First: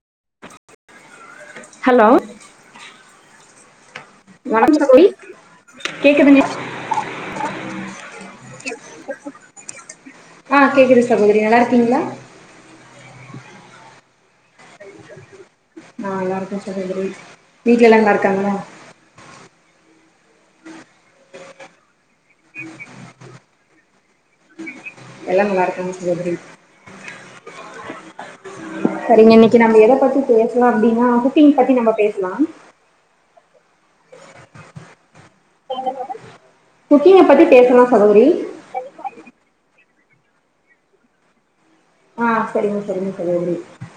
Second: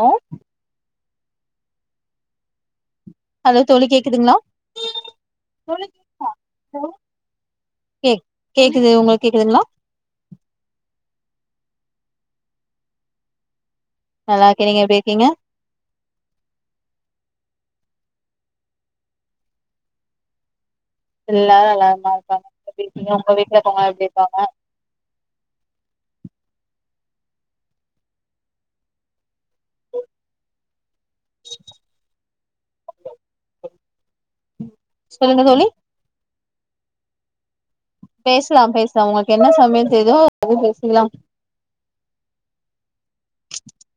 hello hello hello தோழி கேக்குதுங்களா வணக்கம் சகோதரி கேக்குதுங்க கேக் கேக்குது உங்களுக்கு கேக்குதுங்களா ஆ கேட்குது சகோதரி நல்லா இருக்கீங்களா நல்லா இருக்கே நீங்க எப்புடி இருக்கீங்க நா நல்லாருக்கே சகோதரி வீட்ல எல்லா நல்லா இருக்காங்களா எல்லாரு நல்லாருக்காக இருக்காங்க சகோதரி நீங்க உங்க வீட்டுல உள்ளவங்க எப்டி இருக்காங்க எல்லா நல்லா இருக்காங்க சகோதரி சரிங்க இன்னைக்கு நம்ம எத பத்தி பேசலா அப்புடின்னா குக்கிங் பத்தி நம்ம பேசலா சொல்லுங்க தோழி குக்கிங்க பத்தி பேசலா சகோதரி பேசலா பேசலாம் உங்களுக்கு என்ன சமயல் தெரியுதோ அது பத்தி பேசிக்கலாம் ஆஹ் சேரிங்க சரிங்க சகோதரி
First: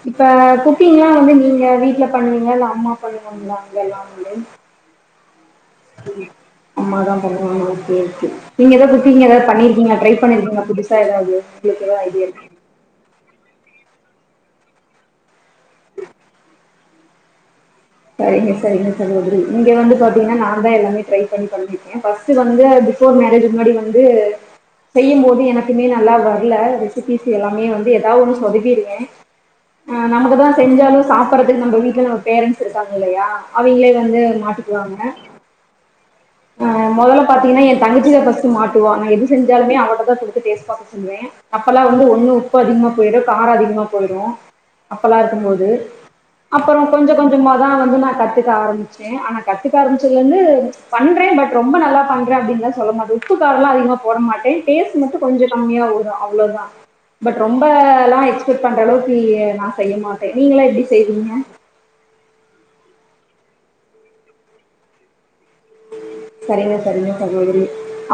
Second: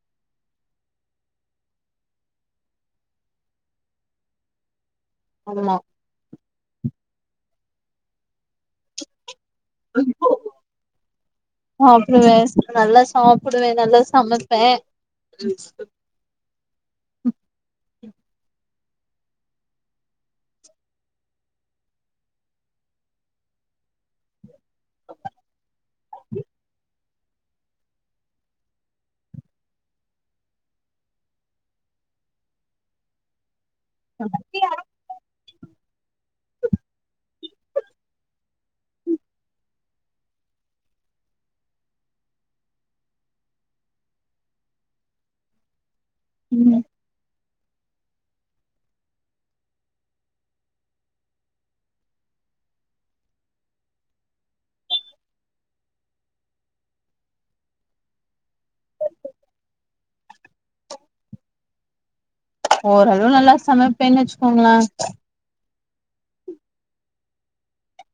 இப்ப குக்கீங்க ளா வந்து நீங்க வீட்ல பண்ணுவீங்க இல்லே அம்மா பண்ணுவாங்கலா அங்கல்லா ஆமா அம்மாத பண்ணுவாங்க நீங்க ஏதாவது குக்கீங் ஏதாவது பண்ணிருக் நீங்க ட்ரை பண்ணிருக்கீங்களா புதுசா ஏதாவது உங்களுக்கு ஏதாது ஐடியா சாப்டுவே இருக் நல்லா சாப்பிடுவே நல்லா சமைப்பே சரிங்க சரிங்க சகோதரி இங்க வந்து பாத்தீங்கன்னா நா தா எல்லாமே ட்ரை பண்ணி பண்ணிருக்கே ஃபஸ்ட் ஃபஸ்ட் வந்து பிபோர் மேரேஜ் முன்னாடி வந்து செய்யு போது எனக்குமே நல்லா வரலே குக்கீஸ் எல்லாமே வந்து ஏதாவது ஒன்னு சொதப்பிருவே ஆ நமக்குதா செஞ்சாலு சாப்புட்றதுக்கு நம்ப வீட்ல நம்ம பேரண்ட்ஸ் இருக்காங்க இல்லையா அவிங்களே வந்து மாட்டிக்குவாங்க ஆ மொதல்ல பாத்தீங்கனா ஏ தங்கச்சி தா ஃபஸ்ட்டு மாட்டுவா நா எது செஞ்சாலுமே அவட்டதா குடுத்து டேஸ்ட் பாக்க சொல்லுவே அப்பலா வந்து ஒன்னு உப்பு அதிகமா போயிரு கார அதிகமா போயிரு அப்பலா இருக்கும்போது ம் அப்பறோ கொஞ்ச கொஞ்சமா தா வந்து நா கத்துக்க ஆரம்மிச்சே ஆனா கத்துக்க ஆரம்மிச்சதுல இருந்து பண்றே பட் ரொம்ப நல்லா பண்றே அப்டின்ல சொல்ல மாட்டே உப்பு காரலா அதிகமா போட மாட்டே டேஸ்ட் டு மட்டு கொஞ்ச கம்மியா வரு அவ்ளோதா பட் ரொம்பலா எக்ஸ்பெக்ட் பண்ற அளவுக்கு ஐய நா செய்ய மாட்டே நீங்களா எப்டி செய்வீங்க ஓரளவு நல்லா சமைப்பேனு வச்சுக்கோங்களே சரிங்க சரிங்க சகோதரி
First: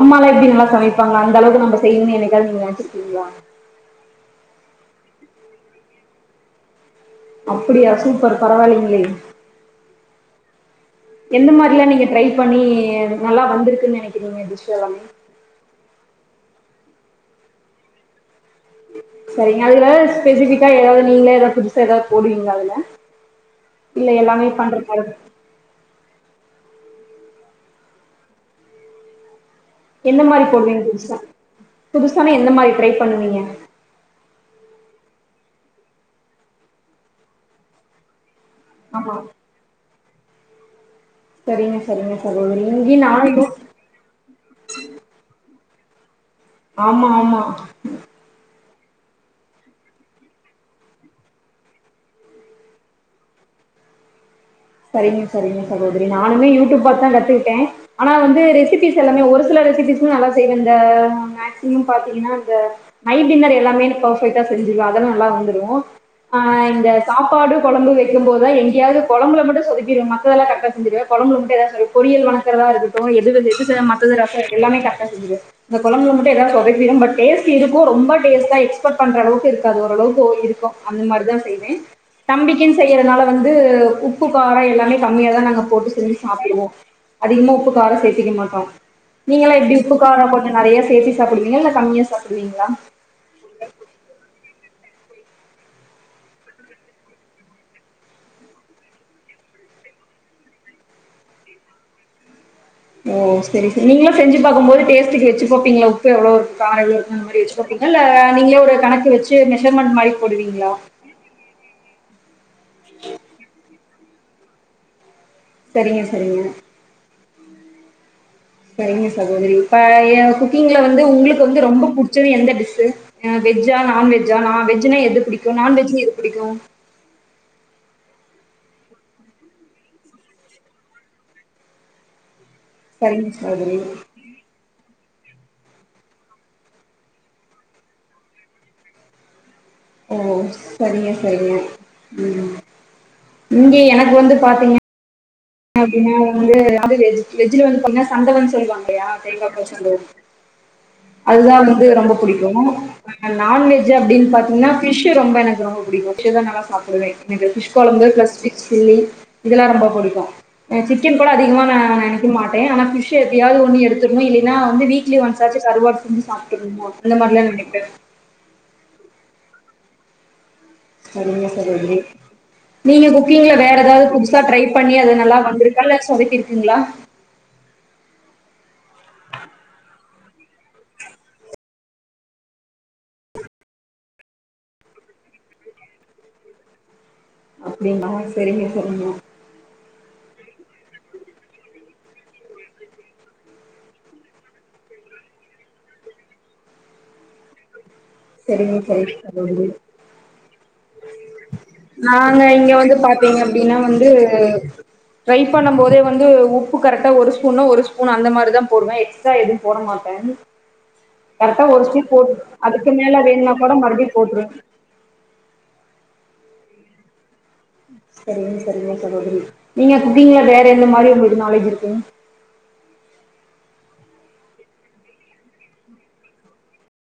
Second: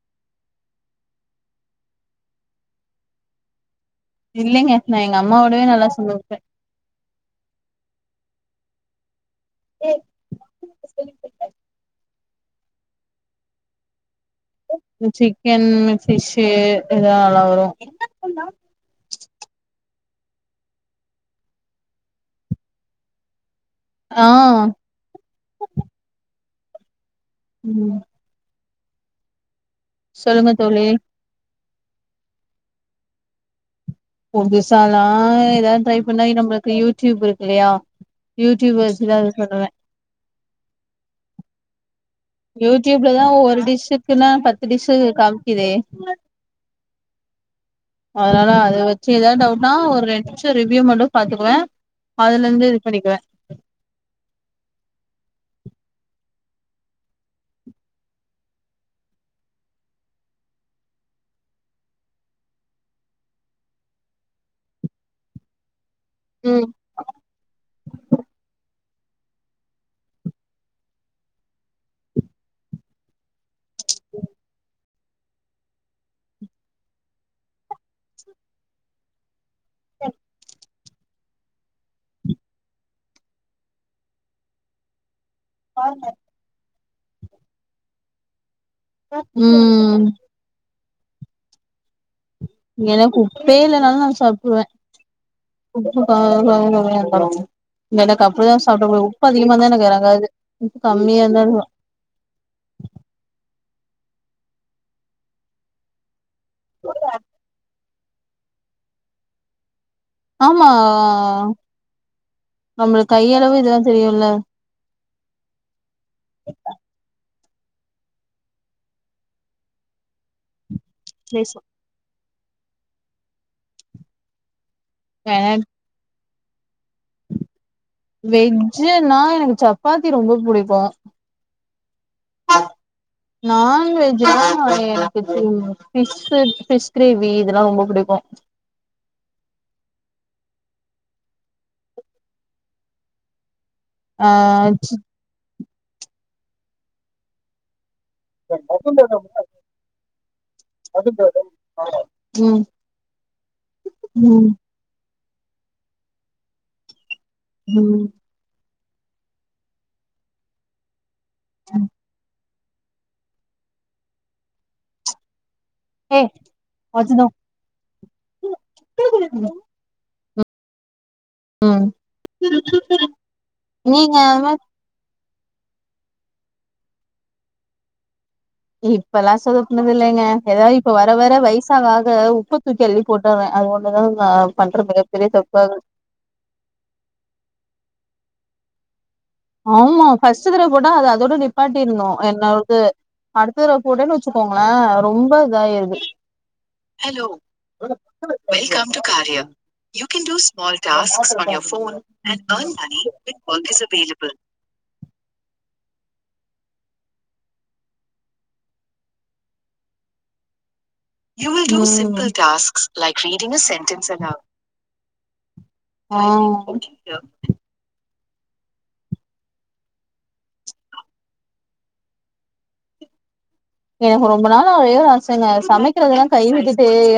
அம்மாலா எப்டி நல்லா சமைப்பாங்ளா அந்த அளவுக்கு நம்ப செய்யணுனு என்னைக்காவ்து நீங்க நெனைச்சிருக்கீங்ளா இல்லைங்க நா எங்க அம்மவோடவே நல்லா சமைப்பே அப்புடியா சூப்பர் பரவால்லைங்ளே எந்த மாரிலா நீங்க ட்ரைப் பண்ணி நல்லா வந்துருக்குன் நெனைக்கிறீங்க ம் சிக்கன் பிஷ்ஷு இதுலா நல்லா வரு செரிங்க அதுல ஸ்பெசிஃபிக்கா எதாவ்து நீங்க எதா புதுசா எதாவ்து போடுவீங்லா அதுல இல்ல எல்லாமே ஆ பண்ற மாரிதா ம் எந்த மாரி சொல்லுங்க போடுவீங்க தோழி புதுசா புதுசான எந்த மாரி ட்ரைப் பண்ணுவீங்க புதுசால எதாது ட்ரைப் பண்ணா நம்பளுக்கு யூடியூப் இருக்கு இல்லையா யூடியூப் வச்சு ஆமா எதாவாது பண்ணுவே சரிங்க சரிங்க சகோதரி இங்க நாளைக்கு க்குனா பத்து டிஸ்ஷு காமிக்குதே ஆமா ஆமா அதனால அத வெச்சு எதாவ்து டவுட்னா ஒரு ரெண்ட் நிம்ஷோ ரிவ்யூ மட்டு பாத்துக்குவே அதுல இருந்து இது பண்ணிக்குவே சரிங்க சரிங்க சகோதரி நானுமே யூடியூப் பாத்து தா கத்துக்கிட்டே ஆனா வந்து ரெசிபிஸ் எல்லாமே ஒரு சில ரெசிபிஸ்லா நல்லா செய்வே இந்த மேக்சிமம் பாத்தீங்னா இந்த நைட் டின்னர் எல்லாமே நா பேர்ஃபெக்ட்டா செஞ்சுருவே அதெல்லா நல்லா வந்துரு ஆ ம் இந்த சாப்பாடு கொழம்பு வெக்கும் போது தா எங்கெயாவ்து கொழம்புல மட்டு சொதப்பிரு மத்ததெல்லா கரெக்டா செஞ்சுருவே கொழம்புல மட்டு எதாச்சு சொதப் பொரியல் வணக்குறதா இருக்கட்டு எதுவு சேரி புடிச்சதுல மத்ததது ரச எல்லாமே கரெக்டா செஞ்சுருவே இந்த கொழம்புல மட்டு எதாவ்து சொதப்பிரு பட் டேஸ்ட் இருக்கு ரொம்ப டேஸ்டா எக்ஸ்பக்ட் பண்ற அளவுக்கு இருக் அது ஓரளவுக்கு ஓ இருக்கு அந்த மாரிதா செய்வே தம்பிக்குன் செய்றதுனால வந்து உப் உப்பு கார எல்லாமே கம்மியாதா நாங்க போட்டு செஞ்சு சாப்புடுவோ அதிகமா உப்பு கார சேத்துக்க மாட்டோ நீங்கள்லா எப்டி உப்பு ம் கார கொஞ்ச நெறையா சேத்தி சாப்டுவீங்களா இல்ல கம்மியா சாப்டுவீங்களா எனக்கு உப்பே இல்லனாலு நா சாப்டுருவே உப்பு காரோ கம்மியா இருக்கனு எனக்கு அப்டி தா சாப்ட புடிக்கு உப்பு அதிகமா இருந்தா எனக்கு எறங்காது உப்பு கம்மியா இருந்தாலு ஓ செரி செரி நீங்களு செஞ்சு பாக்கும் போது டேஸ்ட்க்கு வெச்சு பாப்பீங்ளா உப்பு எவ்ளோ இருக்கு கார எவ்ளோ இருக்கு அந்த மாரி வெச்சு பாப்பீங் ளா இல்ல நீங்களே ஒரு கணக்கு வெச்சு மெஷர்மெண்ட் மாரி ஆமா போடுவீங்களா நம்மளுக்கு கையளவு இதெல்லா தெரியுல செரிங்க செரிங்க செரிங்க சகோதரி இப்ப எ குக் நீங்ளே வந்து உங்களுக்கு வந்து ரொம்ப புடிச்சது எந்த டிஷ்ஷூ அ வெஜ்ஜா நான்வெஜ் ஜா நா வெஜ்ஜுனா எது புடிக்கு நான்வெஜ்னா எது புடிக்கு வெஜ்ஜுனா எனக்கு சப்பாத்தி ரொம்ப புடிக்கு சரிங்க சகோதரி நான்வெஜ் ஜுனா எனக்கு இது ஃபிஷ் ஃபிஷ் கிரேவி இதெல்லா ரொம்போ புடிக்கு ஓ சரிங்க சரிங்க, ம், இங்க எனக் ஆ சிக் அப்டின்னா வந்து அது வெஜ் வெஜ்ல வந்து பாத்தீங்னா சங்கவம் சொல்வாங்க இல்லயா தேங்காப்பால் சங்கவம் அதுதா வந்து ரொம்ப புடிக்கு நா ம் நான்வெஜ் அப்டின்னு ம் பாத்தீங்ன்னா ஃபிஷ் ரொம்ப எனக்கு ரொம்ப புடிக்கு ஃபிஷ்தா நல்லா சாப்டுவே ஃபிஷ் ம் கொழம்பு பிளஸ் ஃபிஷ் சில்லி இதெல்லா ரொம்ப புடிக்கு எனக்கு சிக்கன் கூட அதிகமா நா நெனைக்க மாட்டே ஆனா ஃபிஷ் க்கு எப்டியாவுது ஒண்ணு எடுத்துருனு இல்லின்னா வந்து வீக்லி ஒன்ஸ் ஆச்சு கருவாடு ஏ செஞ்சு சாப்ட்டுருனு அந்த மாரிலா நெனப்பே குளு குளு குளு சரிங்க ம் சகோதரி, நீங்க குக்கிங்ல வேற ஏதாவது நீங்க புதுசா அது மாரி டிரை பண்ணி அது நல்லா வந்திருக்கா இல்ல சொதப்பிருக்குங்ளா இப்பல்லா சொதப்பினது இல்லங்க ஏதாது இப்ப வர வர வயசு ஆக ஆக உப்பு தூக்கி அள்ளி போட்டுறே அது ஒன்னுதா நா பண்ற மிகப்பெரிய தப்பாவுது அப்டிங்ளா செரிங்க செரிங்க ஆமா ஃபர்ஸ்ட் தடவ போட்டா அது அதோட நிப்பாட்டிருனு என்னோடது அடுத்ததடவ போட்டேன்னு வச்சுக்கோங்களே ரொம்ப இதாயிருது சரிங்க சரிங்க சகோதரி து ஃப்ரை பண்ணும்போதே வந்து உப்பு கரெக்டா ஒரு ஸ்பூன்ன ஒரு ஸ்பூன் அந்த மாரிதா போடுவே எக்ஸ் ட்ரா எதும் போட மாட்டே கரெக்டா ஒரு ஸ்பூன் போட்டு அது மேல வேணுனா கூட மறுபடியு போட்டுருவே ஆ சரிங்க சரிங்க சகோதரி நீங்க குக்கிங்ல வேற எந்த மாரி உங்களுக்கு நாலேஜ் இருக்கு எனக்கு ரொம்ப நாள ஒரே ஒரு ஆசங்க சமைக்கறதெல்லா கைவிட்டுட்டு